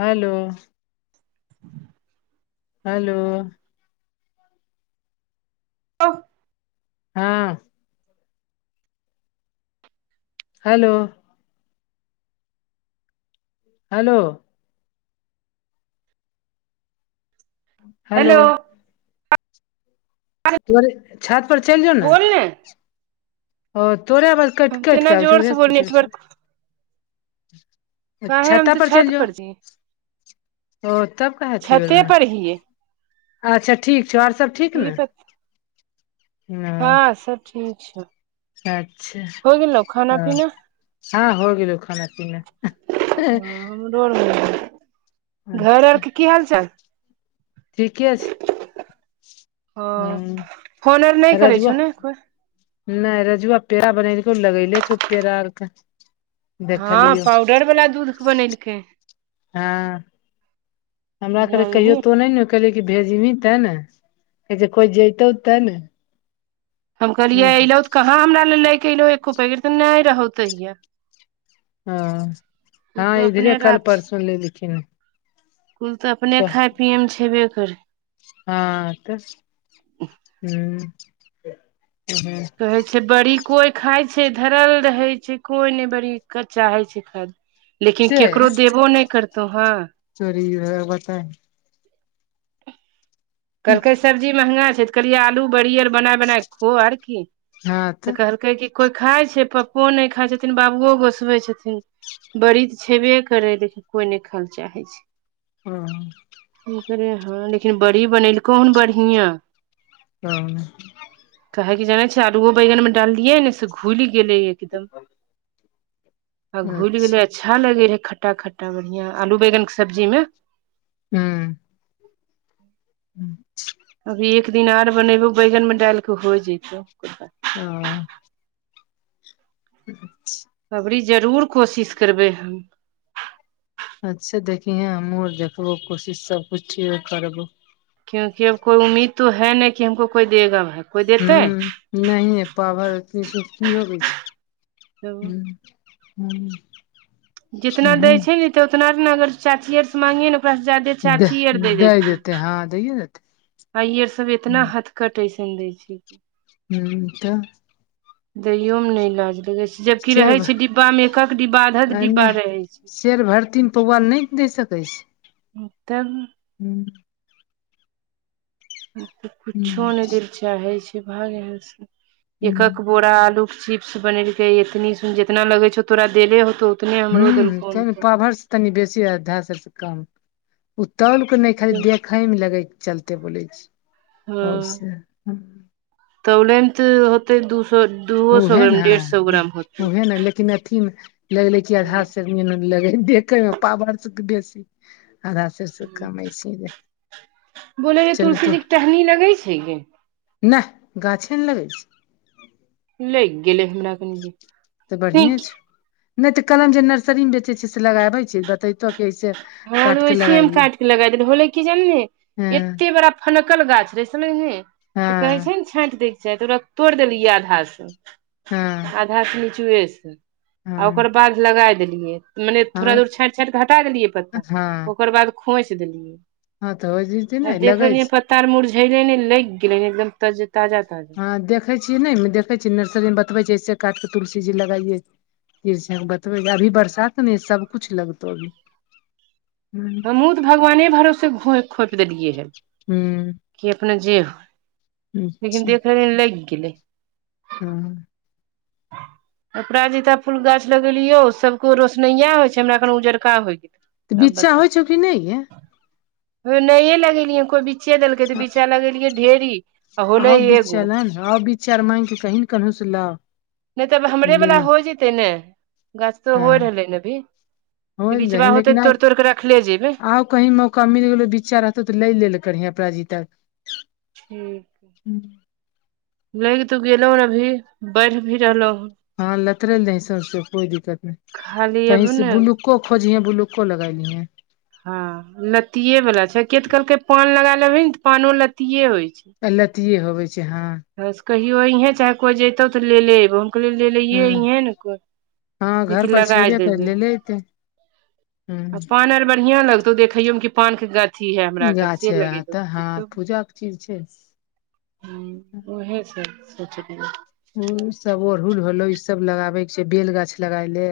Hello hello व हँ। Hello hello hello तोरे छत पर चलि जो ने। ओ तोरे आवाज केट हम तेना कटके अबै छो। जोर उह से बोल पूछे छै। नेटवर्क काहे हम छाता तऽ पर छत चल जो छी ओ तब कहथी ओ छते न। पर हियै अच्छा ठीक छो। ओर सब ई ब हू न हँं सब ठीक छौ, अच्छा होय गेलौ खाना ह पीना। हँ हो गेलौ खाना पीना। हमरो डऽर भ गे ऐ, घर अच्छा आर के की हाल चाल? ठीके छै, हँ फोन आर नहि हम्म करै रजुआ छौ ने कोइ नहि रजूआ पेरा बनेलकऊ, लगैले छउ पेरा आर क हँ पाउडर बला दूध क बनेलकै। हँ। हमरा कहलक कहियो जानलही तो नहि ने, कहलियै कि भेजबही त ने, कहैछय कोइ जइतौ तऽ ने। हम कहलियै हुनका अयलऊ त, कहाँ हमरा ले लय क एलहु एको पैकेट, त नहि रहौ तहिया। तू हँ-हँ तऽ इधरे अपने कल राख परसो लैलखिनह। कुल त अपने खाय पियएमे छेबे करै। हँऽ तह हम्म हं कहे छै बड़ी कोई खाय छै, धरल रहे छै कोई ने बड़ी कचाहै छै, खा [inaudible] लेकिन केकरो देबो नहि करतौ हँ। चरीर हैं बताइ कहलकै सब्जी महँंगा छै, त कहलिए आलू बड़ियर बनाए-बनाए खो आर की, तऽ कहलकै कि कोइ खाइ छै, पप्पो नहि खाइ छथिन, बाबुओ गोसबै छथिन। बड़ी तऽ छेबे करै, लेकिन कोई नहि खा लए चाहे छै। हँ। की करे हँ, लेकिन बड़ी बनेलकौ हन बढ़ियां। अओ कहैे के जाने छै, आलुओ बैगन मे डाललियै ने से घुलि गेलै एकदम, आ घुलि गेलै अच्छा अच् -च्छा लगय रहै खट्टा-खट्टा बढ़ियां, आलू बैगन के सब्जी में हम्म हम् अभी एक दिन आर बनेबौ बैंगन मे डाल कऽ होय जयतौ। अओ। [inaudible] अबरी जरूर कोशिश करबै हम। अच्छा देखीहे हमहुँ आर देखबो कोशिश सबकछु ठी करबो। [unintelligible] हम्म नहिए पा भर एतनी स की होबै छै हम्म हम्म जितना दै छै इ त उतना-उतना अगर चाचीये आर से मांगिये न ओकरा से जादे चाचीये आर दे दै देथिन। देते हँ दैये देतै। आ ये सब एतना हथखटऐसन दै छै। हम्म त दैयो मे नहि लाज लगै छै। जबकि शेर रहै भ छै डिब्बा मे, एक-एक डिब्बा, आध-आध आ डिब्बा नहि रहै छै। दै छै। तब। हूँ। हम त कुछो नहि दैल चाहे छीयै, भाग यहां से एकऽअक बोरा आलू के चिप्स बनेलकै एतनी सून जेतना लगै छौ तोरा देले होतौ उतने हमरो हूँ तै देलकौन न पाभर तनी बेसी अ अधा से कम ओ तौल के नहि खाली तऽ देख खै मे लगे के चलते बोलै छै। और हँ से तौलै में त होत ते दू सौ दूओ सौ ग्राम नै डेढ़ सौ ग्राम होतै। नै नै लेकिन ए में लगलै कि अधा सेर नियन लगै देखै मे पाभर स त बेसी अधा सेर से हूं, कम ऐसे बोलै जे चल तो तुलसी जी के टहनी लगै छै गे? नहि गाछे ने लगै छै। लगि गेलै हमरा। कनि तऽ हँ बढ़िए छौ नहि तऽ कलम जे नर्सरी मे बेचे छै से लगाबे छै बतै हँ त ओहे से हम काट के लगा देल होलै कि जनले हँ एते बड़ा फनकल गाछ रहै समझलिही तऽ कहे हँ छै ने छाँटि दै के चाही तऽ ओकरा तोड़ि देलियै आधा से हँ आधा से निचुए से आ हँ ओकर बाद लगाय देलियै। मने थोड़ा हँ दूर छाँटि छाँटि कऽ हटा देलियै पत्ता हँ ओकर बाद खोंसि देलियै। हँ तऽ हो जेतै आ ने देख लगै रहलियै छै पत्ता आर मुरझैलै नहि लगि गेलै एकदम तज ताजा ताजा। हँ देखै छियै नहि देखै छियै नर्सरी मे बतबै छै ऐसे काट के तुलसी जी लगाइये। बतबै अभी बरसात ने सबकुछ लगतौ अभी। हूं हमहूँ तऽ भगवाने भरोसे घौं खोपि देलियै हे। हूँ। कि अपने जे होय लेकिन अच्छा देख रहिये जे लगि गेलै। हूँ। [inaudible] अपराजिता फूल गाछ लगेलियो सभ के ओ रोशनैया होइ छै हमरा खन उजरका होइ गेलै। तऽ बिचा होइ छौ कि नहि गे? नयै लगेलियै कोइ बिच्चे देलकै तऽ बिच्चा लगेलियै ढेरी। आ होलै आहो एगो बिच्चा लैनि आहो बिच्चा आर माँगि कऽ कहीने केनहुसे लाउ। नहि तऽ हमरे ले वला ले हो जेतै ने। गाछ तो हँ होय रहलै हन अभी हो फेर दही बिचवा होते लेकिन आइ तोड़ि तोड़ि के रखले जेबै। आउ कहीं मौका मिल गेलो बिच्चा रहतौ तऽ लै लेल करहीं अपराजीताके। ठीक। लैग तो गेलहु अभी बढ़ि भी रहलहु ह। हँ लतरेलै देही सौंसे कोई दिक्कत नहि खाली अब कहीं से ने बुलूक को खोजिहैं बुलुको लगाय लीहैं। हँ लत्तिए वाला छै के तऽ कहलकै पान लगा लेबही ने तऽ पानो लत्तीए होइ छै। अ लतिए होबे छै हँ। ह से कहियो अइहें चाहे कोई जैतौ तऽ ले ले एबो। कहलियै लेलैहे हँ अइहें ने कोइ हँ घर जेकि पर लगाय छेबे कर देबै। लेले एते ह आ पान आर बढ़िआं लगतौ देखैयोमे कि पान के गाछ अथी है हमरा कन गाछ से छै लगे तऽ हँ पूजा के चीज छै उएहेसँ सोचलै। ओ सब अड़हुल होलौ, ई सब लगाबे छै, बेल गाछ लगााय ले।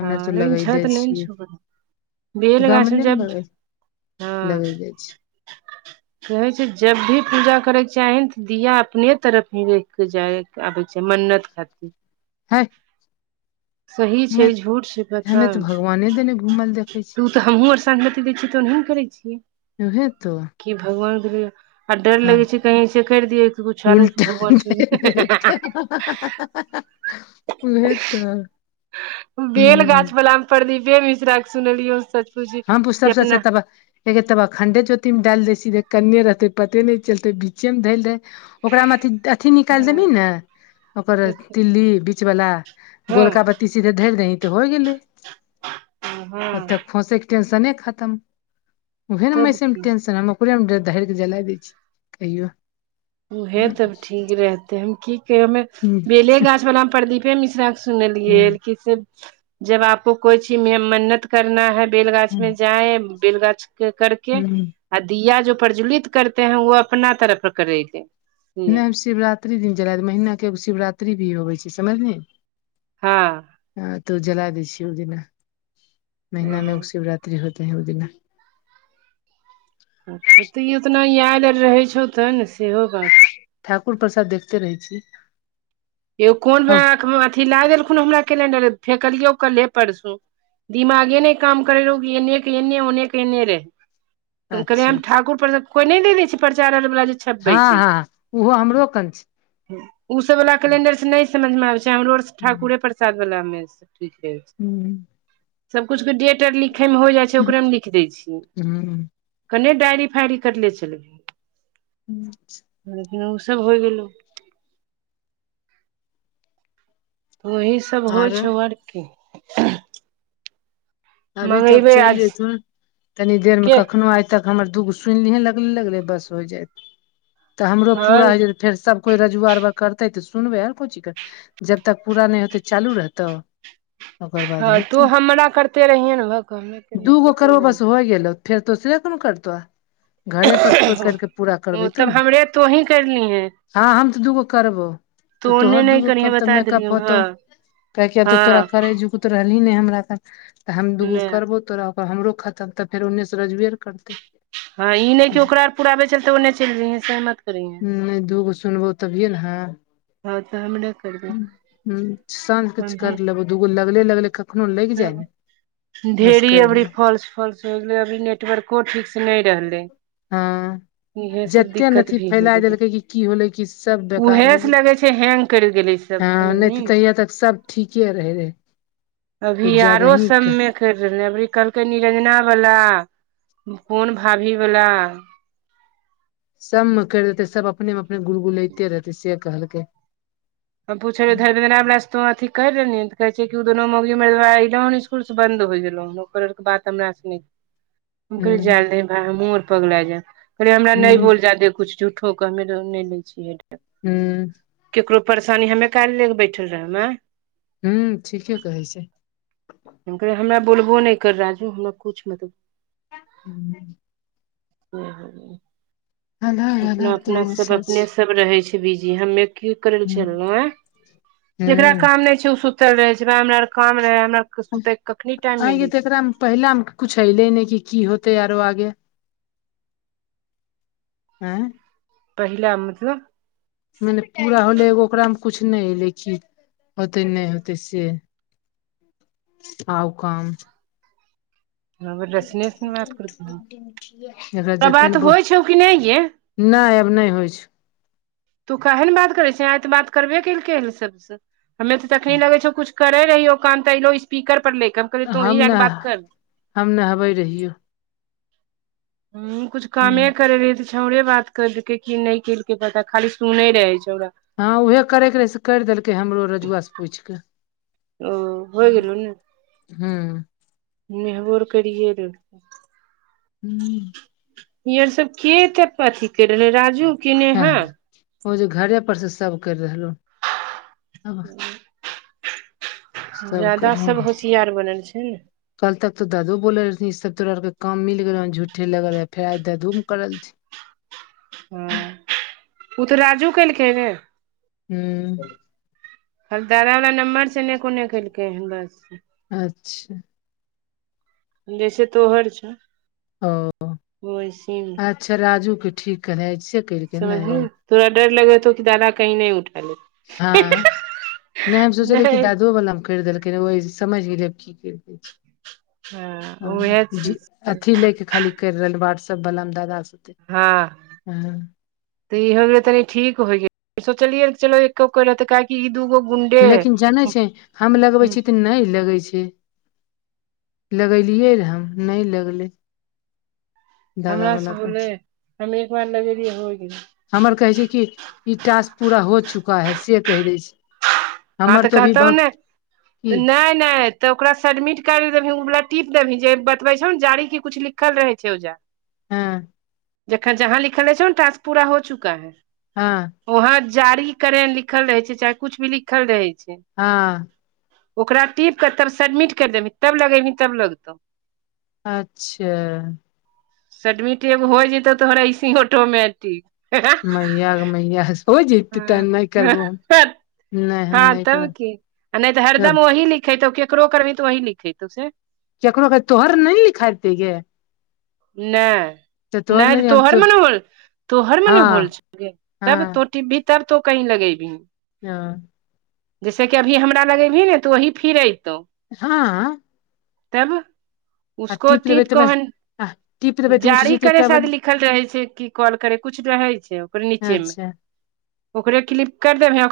हमे तऽ हँ लेकिन लगैले छत नहि ने छियै। छौ बनल बेल गाछमे गमले में जब लगले, हँ लगैले छी। कहै छै जब भी पूजा करयके चाही, तऽ दिया अपने तरफ ही राखकऽ चाही। आबै छै मन्नत खातिर। हँ। सही छै, झूठ छै, पता हमे तऽ भगवाने देने घूमल देखै ने। छी तऽ हमहूँ और सांझ-बती दै छीयै तऽ ओनाहे करै छियै। उहै तो। कि भगवान के लिये। आ डर हँ लगे छै कहीं से कर दियए, कुछ आरो उल्टा भगवान सुन देत उहे तऽ। बेल हूँ गाछ वला में प्रदीपे मिश्रा के सुनलियो। [unintelligible] एके तबा खंडे चोती मे डालि देे सीधे, कन्ने रहते पते नै चलते, बिचे में धैल रहे। ओकरा मे अथि- अथि निकालि देबही ने, ओकर तिल्ली बीचवला। हँ गोलका बत्ती सीधे धरि दहीं, तऽ हो गेलै ओ हँ तऽ खोसे। टेंशने खतम, उहे ने तब मसे मे की टेंशन हम। पूरे मे ढैरके जला दै छै कहियो। उहे तब ठीक रहते, हम की हमे हूँ बेले गाछ वला प्रदीपे मिश्रा सुनलियै हूँ कि सब, जब आपको कोइ चीज मे मन्नत करना है बैेलगाछ में हूँ जाए, बैेल गाछ के करके हूँ आ दिया जो प्रज्वलित करते हैं, वो अपना तरफ करेकेे। नै हम शिवरात्रि दिन जलाब, महीना के एगो शिवरात्रि भी अबै छै समझलियै। हँ। ह तो जला दै छिय ओ दिना, महिना मे शिवरात्रि होते है ओ दिना। अच्छा त इ उतना याद अर रहै छौ त ने सेहो बात छ। ठाकुर प्रसाद देखते रहै छी। यौ कोन मे हम आंख मे अथी ला देलखुन हमरा कलेंडर अर फेकलियौ कल्हे परसू। दिमागे नै काम करै रहौ कि एन्ने कि एन्ने ओन्ने कि एन्ने रे। कलियै अच्छा हम अच्छा ठाकुर प्रसाद कोई नै दे दै छै प्रचार अर बला जे हँ छपबै हँ छै हॅं उहो हमरो कन छ। उ सब बला कलेंडर स नै समझ मे आबै छै हमरो अर ठाकुरे पर साद बला मे सब ठीक रहै छै। हूॅं। सब कुछ के डेट अर लिखै मे हो जाइ छै ओकरे म लिख दै छी। कन्ने डायरी फायरी करले चलबिही। अच्छा। लेकिन उ सब होइ गेलौ। त ओही सब होइ आरो छौ आर कि। अभी तब मंगेबै चैल आज जैथुन तनी देर मे के कखनो आ तक हमर दू गो सुनि लिहें लगले- लगले बस होइ जायत त हमरो पूरा हँ होइ जेतै फेर सब कोइ रजुवा अरुवा करतै तऽ सुनबै आर कोइ चीज क। जब तक पूरा नै होतै चालू रहतौ? ओकर बाद हॅं तू हमरा करते रहिये ने केने दू गो जेबो करबौ ने बस होइ गेलौ फेर तोसरे कोनो करतौ आ घरे पर से कोइ करिके पूरा करबै ओ तो तब ने हमरे तोही करलिहे हाँ हम तऽ दू गो करबौ। तू त ओन्ने तोहर नहि दूगो करिहे कब तक बता मेकअप देलियौ हँ होतौ काहेकि अब तऽ तोरा हँ करै जुगूत तो रहलिहिन नै हमरा त हम दू गो नहि करबौ तोरा त हमरो खतम तऽ फेर ओन्ने स रजुवे अर करतै। हॅं ई नै कि ओकरा आर पुराबै चलते ओने चलि जइहें से मत करिहें। नहि दूगो सुनबो तभिये हॅं त हमर एक हुं साँझ किछु कर लेबौ दू गो लगले- लगले कखनो लागि जाय ने बस ढे़री कर अबरी ले फॉल्स- फॉल्स होइ गेलै अभी नेट टवर्को ठीक स नै रहलै। हॅं। इहे सब जत्ते ने दिक्कत अथि भी होइ फैलाए गेलै देलकै कि की होलै कि सब बेकार उहे होइ से गेल। लगे छै हैंग करि गेलै सब हॅं नै समझली त ने। तहिया तक सब ठीके रहै रहय। अभी आरो सम मे करि रहलै अबरी कहलकै निरंजना बला पोन भाभी बला। सम म करि देतै सब अपने मे अपने गुलगुलैते रहतै से कहलकै। हम पूछय धर अपना स तो अथी कैर रहली हन कहै छियै कि उ दुनू मौगी मेहरबा अइलौ हन स्कुल से बन्द होइ गेलौ हन ओकर अर के बात तमरा स नीक हम ह कहयै जाय दे भाय हमहूँ अर पगलेए जायब कहलियै हमरा नै ह बोल जादे कुछ झुठ ठोकऽ हम मेडल नै लै छियै हुँ। केकरो परेशानी हम यर काहे लऽ ले क बैठल रहब आंय। हूँ ठीके कहै छै। हम कहलियै हमरा बोलबो नै कर राजू हमरा कुछ मत हू ह अलग अपना अलग अपना सब तमाशा अपने छै सब रहे छैय बिजी हमे की करे ले चललहु अए जेकरा ह काम नहि छैय ओ सु टल रहे छैय हमरा आर काम रहे आर के सुते के कखनी टाइम आगे मिलै तऽ छै एकरामे पहिलामे कुछु एऐलै ने कि की होतै आरो आगे अए पहिले मतलब मने पूरा होलै एगो ओकरामे कछु नहि एलै कि होतै नहि होतै से आउ काम रोशने से बात कर एकरा तिहे जते ने बात बोल, होइ छौ कि नहि गे नहि आब नहि होइ छै तू कहे ने बात करे छैय आइ तऽ बात करबे केलकै हे सबस हमे तऽ तखनी लगै छौ कुछ करे रहियौ हो काम तइ लो स्पीकर पर लेक हम नहि हम नहबै रहियौ ह कछु कामे करे रही तऽ छौड़े बात कर देल की नहि केलक पता खाली सुने रहे छौड़ा हँं उहे करैके रहै से कइर देलकै हमरो रजुआ से पूइछ के ओ होइ गेलौ ने ह्म। मेहबोर करियए देलक हूं इ आर सब के एते पथी कर रहले राजू। कि ह नेहा ओ जे घरे पर से सब करि रहलहुब। कर ज्यादा सब रहलो। होशियार बनल छै न। कल तक तो दादो बोलऽ रहथिन ई सब तोरा अर के काम मिल गेलौ झूठे लगल रहे फेर आइ त धूम करल छी। हँ उ तऽ राजू केलकै न? ह्म। दादा मे नम्बर छलै कोने कैट के हन बस। अच्छा। जैसे तोहर छौ ओ वैसी में। अच्छा राजू के ठीक है से कैर। समझली तोरा डर लगैत हौ कि दादा कहीं नै उठा लै। हँ नै हम सोचलियै कि नहि दादुओ बला। कइर देलकै रौआ ई समैझ गेलै आब की करै के छै। हँ ह उएह जे चीज अथी लै के खाली कइर रहल वाट्सएप बला में दादा सब। ह। त ई हो गेल तनी ठीक होइयए सोचलियै चलो एको को लत काइल। ई दूगो गुंडे लेकिन जानै छै हम लगबै छी तऽ नै लगै छै। लगेलियै रहऽ हम नै लगलै। दादा हमरा से वाला पर बोले हम एक बार लगेलियै हो गेली। हमर कहै छै कि ई टास्क पुरा हो चुका है से कैह दैछै। हँ तऽ कहतौ नै, बाकी नै-नै तऽ ओकरा सडमिट कर रहै ओ वला टिप देबही जे बतबै छौ न जारी की कुछ लिखल रहै छै ओज। ह जखन जहाँ लिखल रहै छौ न टास्क पुरा हो चुका है। हँ वहाँ जारी करे लिखल रहै छै चाहे कुछ भी लिखल रहै छै। हाँ। ओकरा टीप क तब सडमिट कर देबही तब लगेबही तब लगतौ। अच्छा। सडमिटे हो जेतौ तोहरा ऐसे ऑटोमटिक। मैया गै मैया हो जेतै हँ तहन नै करबौ हम। नहि हम हँ नहि तब की आ नहि तऽ हरदम करब ओ लिखेतौ केकरो करबही तऽ वही लिखेतौ से। ककरो कह तोहर नै लिखाइत दैयै। नै नै त नहि हम तोहर तो मने होल तोहर मने होल हँ छौ गै तब हँ तो टिपभी। तब तो कहीं लगेभी। हँ जैसे कि अभी हमरा लगेबही ने तो वही फिर एतौ। हाँ। तब उसको देबै टीप तऽ कऽ हन। आ टीप देबै तऽ उठि जारी जेतै करे तब शायद लिखल रहै छै, की कॉल करे कुछ रहै छै ओकर नीचे में। अच्छा ओकरे क्लिक कर देबै ओकरा